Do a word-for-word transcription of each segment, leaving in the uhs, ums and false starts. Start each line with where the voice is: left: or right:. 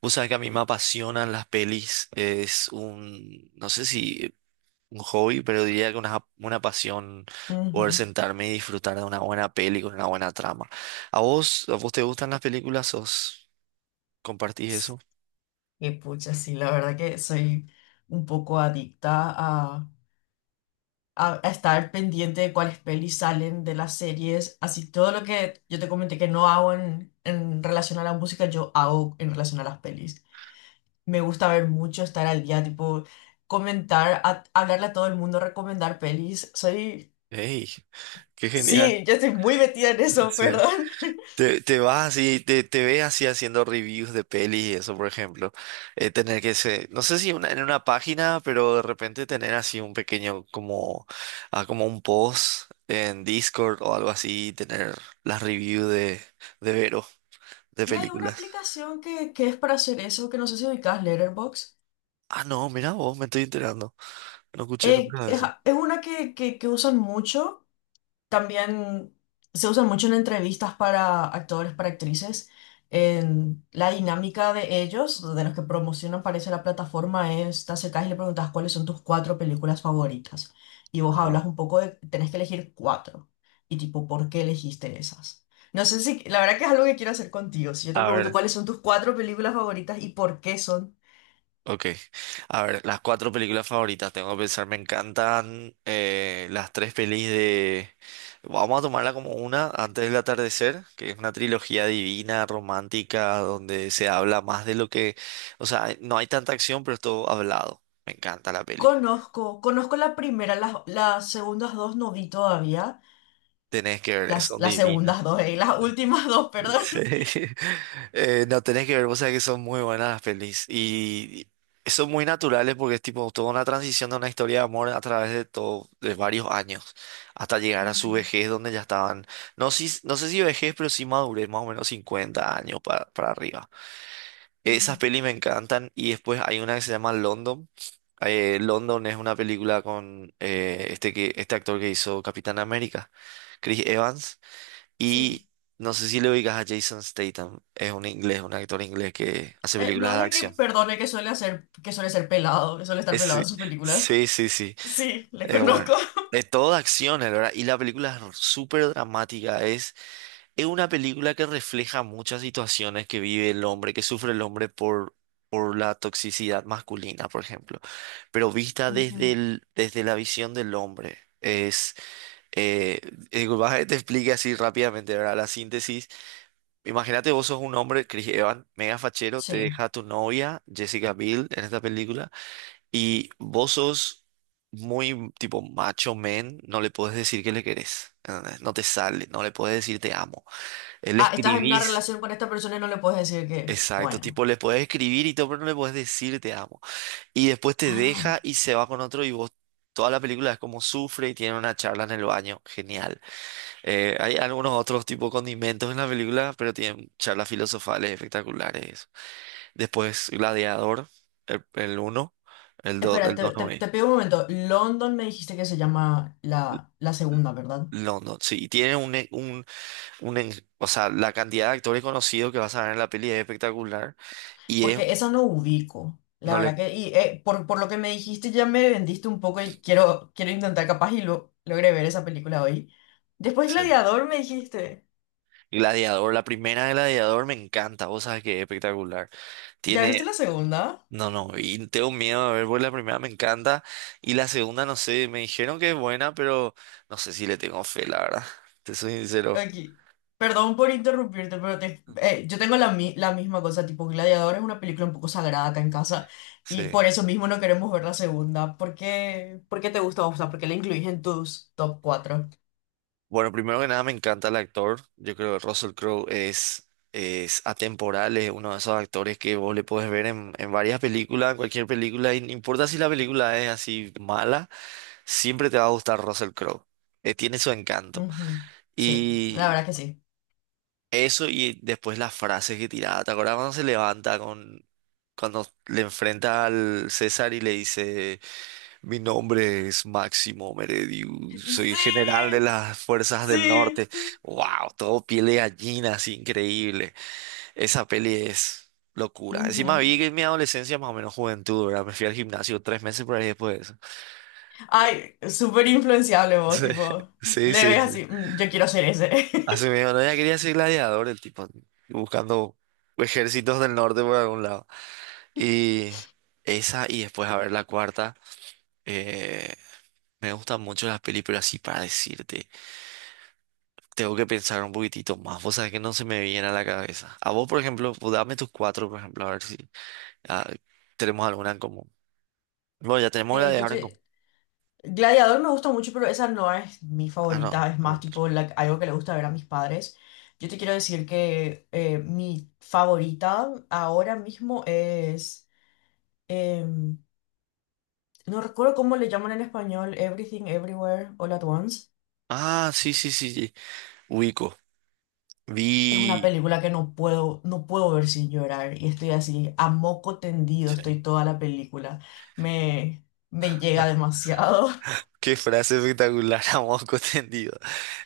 right: Vos sabés que a mí me apasionan las pelis, es un, no sé si un hobby, pero diría que una, una pasión poder
left: Ujú.
right: sentarme y disfrutar de una buena peli con una buena trama. ¿A vos, a vos te gustan las películas? ¿Os compartís eso?
left: Y pucha, sí, la verdad que soy un poco adicta a, a- a estar pendiente de cuáles pelis salen de las series. Así todo lo que yo te comenté que no hago en, en relación a la música, yo hago en relación a las pelis. Me gusta ver mucho, estar al día, tipo, comentar, a- hablarle a todo el mundo, recomendar pelis. Soy,
right: ¡Ey! ¡Qué genial!
left: sí, yo estoy muy metida en eso,
right: Sí.
left: perdón.
right: Te, te vas así, te, te ves así haciendo reviews de pelis y eso, por ejemplo. Eh, tener que ser, no sé si una- en una página, pero de repente tener así un pequeño, como, ah, como un post en Discord o algo así, tener las reviews de, de Vero, de
left: Y hay una
right: películas.
left: aplicación que, que es para hacer eso, que no sé si ubicás, Letterboxd.
right: Ah, no, mira vos, me estoy enterando. No escuché
left: Eh,
right: nunca de
left: es,
right: eso.
left: es una que, que, que usan mucho, también se usan mucho en entrevistas para actores, para actrices. En la dinámica de ellos, de los que promocionan, parece la plataforma, es te acercás y le preguntas cuáles son tus cuatro películas favoritas. Y vos
right: Ajá.
left: hablas un poco de, tenés que elegir cuatro. Y tipo, ¿por qué elegiste esas? No sé si, la verdad que es algo que quiero hacer contigo. Si yo te
right: A
left: pregunto
right: ver.
left: cuáles son tus cuatro películas favoritas y por qué son.
right: Ok, a ver, las cuatro películas favoritas, tengo que pensar, me encantan eh, las tres pelis de... Vamos a tomarla como una, Antes del atardecer, que es una trilogía divina, romántica, donde se habla más de lo que... O sea, no hay tanta acción, pero es todo hablado. Me encanta la peli.
left: Conozco, conozco la primera, las, las segundas dos no vi todavía.
right: Tenés que ver,
left: Las,
right: son
left: las
right: divinas.
left: segundas dos, eh, las últimas dos, perdón.
right: Sí. Eh, no, tenés que ver, vos sabés que son muy buenas las pelis y y son muy naturales porque es tipo toda una transición de una historia de amor a través de todo, de varios años, hasta llegar a su
left: Ujú,
right: vejez donde ya estaban, no, si, no sé si vejez, pero sí madurez, más o menos cincuenta años para, para arriba. Esas
left: ujú.
right: pelis me encantan y después hay una que se llama London. Eh, London es una película con eh, este, que, este actor que hizo Capitán América, Chris Evans.
left: Sí.
right: Y no sé si le oigas a Jason Statham, es un inglés, un actor inglés que hace
left: Eh, no
right: películas de
left: es el que
right: acción.
left: perdone que suele hacer, que suele ser pelado, que suele estar
right: Es-
left: pelado en sus películas.
right: sí, sí, sí. sí.
left: Sí, le
right: Eh, bueno,
left: conozco.
right: de todo de acción, la verdad. Y la película es súper dramática. Es, es una película que refleja muchas situaciones que vive el hombre, que sufre el hombre por, por la toxicidad masculina, por ejemplo. Pero vista desde
left: Ujú.
right: el, desde la visión del hombre. Es, eh, eh, vas a- te explique así rápidamente, ¿verdad? La síntesis. Imagínate, vos sos un hombre, Chris Evans, mega fachero, te
left: Sí.
right: deja tu novia, Jessica Biel, en esta película, y vos sos muy tipo macho men, no le puedes decir que le querés, ¿entendés? No te sale, no le puedes decir te amo. Él Le
left: Ah, estás en una
right: escribís,
left: relación con esta persona y no le puedes decir que.
right: exacto,
left: Bueno.
right: tipo le puedes escribir y todo, pero no le puedes decir te amo. Y después te
left: Ah.
right: deja y se va con otro y vos, toda la película es como sufre y tiene una charla en el baño, genial. Eh, hay algunos otros tipo condimentos en la película, pero tienen charlas filosofales espectaculares. Después Gladiador, el, el uno, el dos,
left: Espera,
right: el dos
left: te, te,
right: no vi.
left: te pido un momento. London me dijiste que se llama la, la segunda, ¿verdad?
right: No, no, sí, y tiene un, e- un, un en- o sea, la cantidad de actores conocidos que vas a ver en la peli es espectacular y es,
left: Porque eso no ubico, la
right: no le,
left: verdad que, y eh, por, por lo que me dijiste ya me vendiste un poco y quiero, quiero intentar capaz y lo, logré ver esa película hoy. Después
right: sí.
left: Gladiador me dijiste,
right: Gladiador, la primera de Gladiador me encanta, vos sabes que es espectacular.
left: ¿ya viste
right: Tiene,
left: la segunda?
right: no, no, y tengo miedo de ver, pues la primera me encanta y la segunda, no sé, me dijeron que es buena, pero no sé si le tengo fe, la verdad, te soy sincero,
left: Aquí. Perdón por interrumpirte, pero te- eh, yo tengo la, mi- la misma cosa, tipo Gladiador es una película un poco sagrada acá en casa y
right: sí.
left: por eso mismo no queremos ver la segunda. ¿Por qué, por qué te gusta? O sea, ¿por qué la incluís en tus top cuatro?
right: Bueno, primero que nada me encanta el actor. Yo creo que Russell Crowe es, es atemporal, es uno de esos actores que vos le podés ver en, en varias películas, en cualquier película, y no importa si la película es así mala, siempre te va a gustar Russell Crowe. Eh, tiene su encanto.
left: Sí, la
right: Y
left: verdad que sí.
right: eso y después las frases que tiraba. ¿Te acuerdas cuando se levanta con, cuando le enfrenta al César y le dice... Mi nombre es Máximo Meredius, soy general de las Fuerzas del
left: Sí,
right: Norte.
left: sí.
right: ¡Wow! Todo piel de gallina, así increíble. Esa peli es locura. Encima vi
left: Ujú.
right: que en mi adolescencia, más o menos juventud, ¿verdad? Me fui al gimnasio tres meses por ahí después de eso.
left: Ay, súper influenciable vos, tipo,
right: Sí,
left: le
right: sí, sí.
left: ves
right: sí.
left: así, "Mm, yo quiero ser ese."
right: Hace medio no, ya quería ser gladiador el tipo, buscando ejércitos del norte por algún lado. Y esa, y después a ver la cuarta. Eh, me gustan mucho las películas, así para decirte. Tengo que pensar un poquitito más. Vos sabés que no se me viene a la cabeza. A vos, por ejemplo, pues, dame tus cuatro, por ejemplo, a ver si ah, tenemos alguna en común. Bueno, ya tenemos la
left: Eh,
right: de
left: yo
right: ahora en común.
left: te... Gladiador me gusta mucho, pero esa no es mi
right: Ah, no.
left: favorita, es
right: no.
left: más
right: no.
left: tipo la- algo que le gusta ver a mis padres. Yo te quiero decir que eh, mi favorita ahora mismo es... em, no recuerdo cómo le llaman en español, Everything Everywhere All at Once.
right: Ah, sí, sí, sí, sí. Ubico.
left: Es una
right: Vi.
left: película que no puedo, no puedo ver sin llorar y estoy así, a moco tendido,
right: Sí.
left: estoy toda la película. Me, me llega demasiado.
right: Qué frase espectacular, a moco tendido.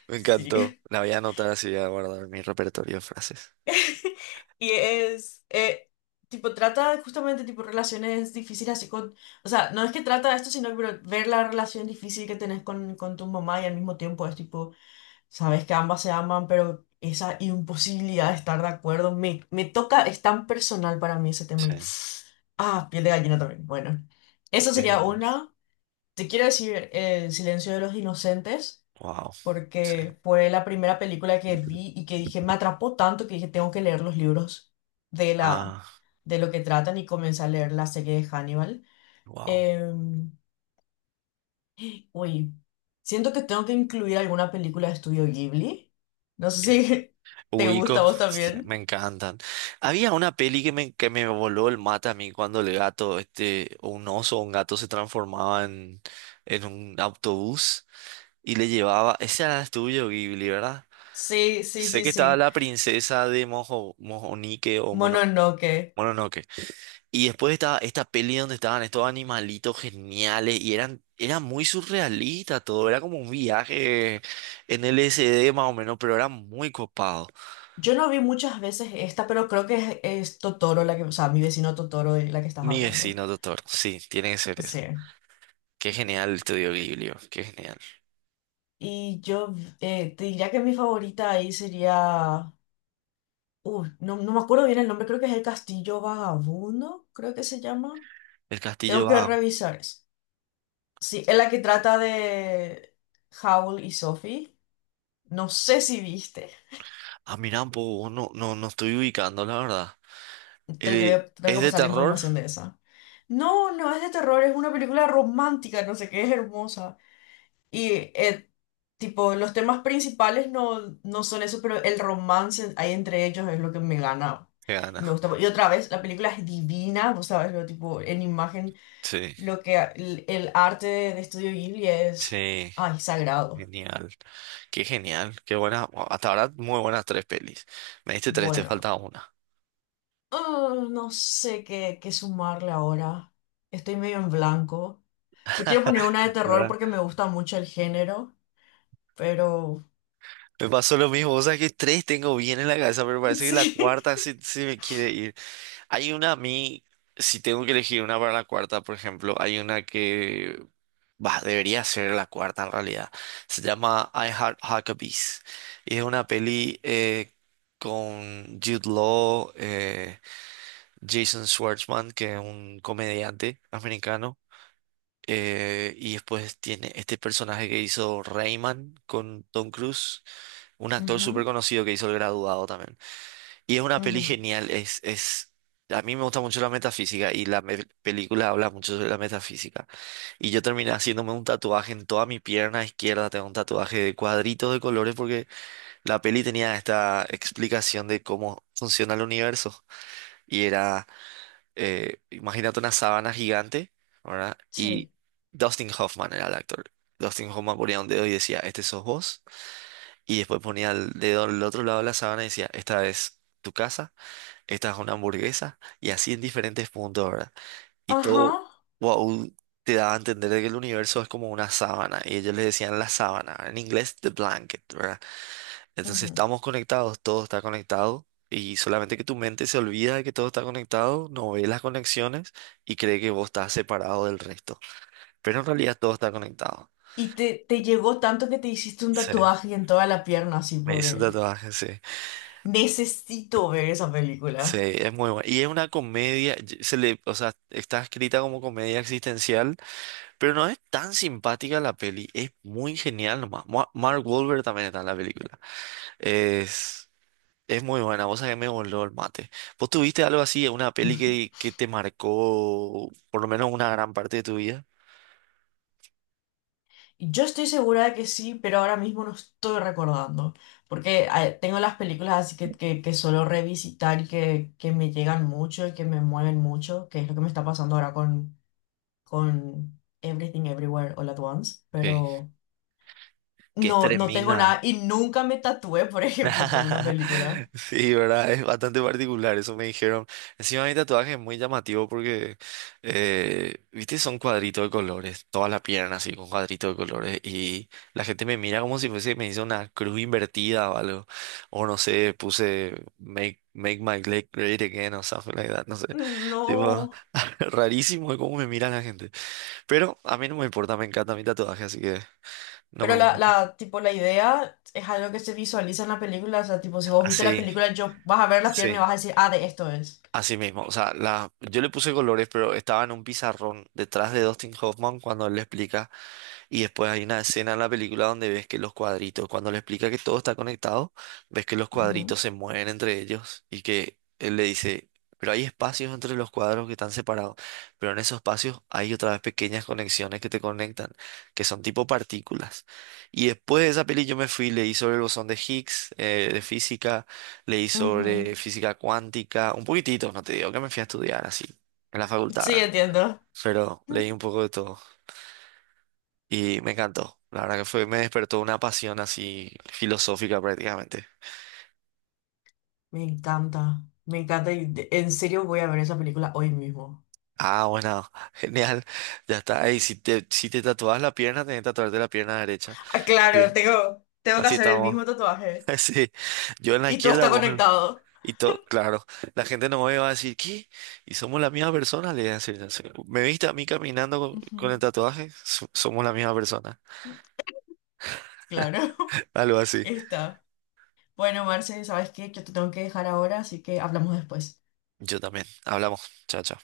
right: Me encantó.
left: Sí.
right: La voy a anotar así, voy a guardar en mi repertorio de frases.
left: Y es, eh, tipo, trata justamente, tipo, relaciones difíciles así con, o sea, no es que trata de esto, sino que ver la relación difícil que tenés con, con tu mamá y al mismo tiempo es, tipo, sabes que ambas se aman, pero esa imposibilidad de estar de acuerdo me, me toca, es tan personal para mí ese tema.
right: Sí.
left: Y ah, piel de gallina también. Bueno, esa
right: Qué
left: sería
right: genial.
left: una. Te quiero decir eh, El Silencio de los Inocentes,
right: Wow. Sí.
left: porque fue la primera película que vi y que dije, me atrapó tanto que dije, tengo que leer los libros de la,
right: Ah,
left: de lo que tratan y comencé a leer la serie de Hannibal.
right: wow.
left: Em, Uy, siento que tengo que incluir alguna película de Estudio Ghibli. No sé si te gusta a
right: Ubico,
left: vos
right: me
left: también.
right: encantan. Había una peli que me, que me voló el mate a mí cuando el gato, este, o un oso o un gato se transformaba en, en un autobús y le llevaba. Ese era el tuyo, Ghibli, ¿verdad?
left: Sí, sí,
right: Sé
left: sí,
right: que estaba
left: sí.
right: la princesa de Mojo, Mojonique o Mono,
left: Mononoke.
right: Mononoke. Y después estaba esta peli donde estaban estos animalitos geniales y eran, era muy surrealista todo. Era como un viaje en L S D más o menos, pero era muy copado.
left: Yo no vi muchas veces esta, pero creo que es, es Totoro la que, o sea, Mi vecino Totoro de la que estás
right: Mi
left: hablando.
right: vecino, doctor. Sí, tiene que ser
left: Sí.
right: esa. Qué genial el estudio Ghibli, oh, qué genial.
left: Y yo eh, te diría que mi favorita ahí sería. Uh, no, no me acuerdo bien el nombre, creo que es El Castillo Vagabundo, creo que se llama.
right: El castillo
left: Tengo que
right: va.
left: revisar eso. Sí, es la que trata de Howl y Sophie. No sé si viste.
right: Ah, mirá, un poco, no, no, no estoy ubicando, la verdad.
left: Te, te voy
right: El-
left: a- tengo
right: ¿es
left: que
right: de
left: pasar la
right: terror?
left: información de esa. No, no es de terror, es una película romántica, no sé qué, es hermosa. Y, eh, tipo, los temas principales no, no son eso, pero el romance ahí entre ellos es lo que me gana.
right: Se
left: Y me
right: gana.
left: gusta. Y otra vez, la película es divina, vos sabes, lo tipo, en imagen,
right: Sí,
left: lo que el, el arte de, de Estudio Ghibli es,
right: sí,
left: ay, sagrado.
right: genial. Qué genial, qué buena. Bueno, hasta ahora, muy buenas tres pelis. Me diste tres, te
left: Bueno,
right: falta una.
left: ah, no sé qué, qué sumarle ahora. Estoy medio en blanco. Te quiero poner una de terror
right: ¿Verdad?
left: porque me gusta mucho el género, pero...
right: Me pasó lo mismo, o sea que tres tengo bien en la cabeza, pero parece que la
left: Sí.
right: cuarta sí, sí me quiere ir. Hay una a mí, si tengo que elegir una para la cuarta, por ejemplo, hay una que Bah, debería ser la cuarta en realidad. Se llama I Heart Huckabees. Y es una peli eh, con Jude Law, eh, Jason Schwartzman, que es un comediante americano. eh, y después tiene este personaje que hizo Rayman con Tom Cruise, un actor súper
left: Ujú,
right: conocido que hizo El Graduado también. Y es una peli
left: ujú.
right: genial, es, es, a mí me gusta mucho la metafísica y la me- película habla mucho sobre la metafísica. Y yo terminé haciéndome un tatuaje en toda mi pierna izquierda, tengo un tatuaje de cuadritos de colores porque la peli tenía esta explicación de cómo funciona el universo. Y era, eh, imagínate una sábana gigante, ¿verdad? Y
left: Sí.
right: Dustin Hoffman era el actor. Dustin Hoffman ponía un dedo y decía, este sos vos. Y después ponía el dedo al otro lado de la sábana y decía, esta es tu casa, esta es una hamburguesa, y así en diferentes puntos, ¿verdad? Y todo,
left: Ajá.
right: wow, te daba a entender de que el universo es como una sábana, y ellos les decían la sábana, en inglés the blanket, ¿verdad? Entonces
left: Ujú.
right: estamos conectados, todo está conectado, y solamente que tu mente se olvida de que todo está conectado, no ve las conexiones y cree que vos estás separado del resto, pero en realidad todo está conectado.
left: Y te, te llegó tanto que te hiciste un
right: Sí.
left: tatuaje en toda la pierna así
right: Me
left: por
right: hice un
left: él.
right: tatuaje, sí.
left: Necesito ver esa
right: Sí,
left: película.
right: es muy bueno. Y es una comedia, y- se le, o sea, está escrita como comedia existencial, pero no es tan simpática la peli, es muy genial nomás. Ma- Mark Wahlberg también está en la película. Es, es muy buena, vos sabés que me voló el mate. ¿Vos tuviste algo así, una peli que, que te marcó por lo menos una gran parte de tu vida?
left: Yo estoy segura de que sí, pero ahora mismo no estoy recordando, porque eh, tengo las películas así que, que, que suelo revisitar y que, que me llegan mucho y que me mueven mucho, que es lo que me está pasando ahora con, con Everything Everywhere All at Once,
right: Sí.
left: pero
right: Que es
left: no, no tengo nada
right: tremenda.
left: y nunca me tatué, por ejemplo, por una película.
right: Sí, ¿verdad? Es bastante particular, eso me dijeron. Encima mi tatuaje es muy llamativo porque, eh, viste, son cuadritos de colores, toda la pierna así con cuadritos de colores y la gente me mira como si fuese, me hizo una cruz invertida o algo, o no sé, puse make, make my leg great again o something like that, no sé. Tipo,
left: No.
right: rarísimo de cómo me mira la gente. Pero a mí no me importa, me encanta mi tatuaje, así que no
left: Pero
right: me
left: la,
right: molesta.
left: la, tipo, la idea es algo que se visualiza en la película, o sea, tipo, si vos viste la
right: Así,
left: película, yo vas a ver la pierna
right: sí.
left: y
right: sí.
left: vas a decir, ah, de esto es.
right: Así mismo, o sea, la, yo le puse colores, pero estaba en un pizarrón detrás de Dustin Hoffman cuando él le explica. Y después hay una escena en la película donde ves que los cuadritos, cuando le explica que todo está conectado, ves que los cuadritos se mueven entre ellos y que él le dice, pero hay espacios entre los cuadros que están separados, pero en esos espacios hay otra vez pequeñas conexiones que te conectan, que son tipo partículas. Y después de esa peli yo me fui, leí sobre el bosón de Higgs, eh, de física, leí
left: Ujú.
right: sobre
left: Ujú.
right: física cuántica, un poquitito, no te digo que me fui a estudiar así, en la facultad,
left: Sí,
right: ¿verdad?
left: entiendo.
right: Pero leí un poco de todo. Y me encantó. La verdad que fue, me despertó una pasión así filosófica prácticamente.
left: Me encanta, me encanta y de- en serio voy a ver esa película hoy mismo.
right: Ah, bueno, genial. Ya está. Ey, si te, si te tatuabas la pierna, tenés que tatuarte la pierna derecha.
left: Ah, claro,
right: Así,
left: tengo, tengo que
right: así
left: hacer el
right: estamos.
left: mismo tatuaje.
right: Sí. Yo en la
left: Y todo
right: izquierda,
left: está
right: vos en-
left: conectado.
right: Y todo, claro. La gente no me va a decir, ¿qué? ¿Y somos la misma persona? Le voy a decir, "Sí. ¿Me viste a mí caminando con,
left: Ujú.
right: con el tatuaje? So- somos la misma persona.
left: Claro,
right: Algo así.
left: está. Bueno, Marce, ¿sabes qué? Yo te tengo que dejar ahora, así que hablamos después.
right: Yo también. Hablamos. Chao, chao.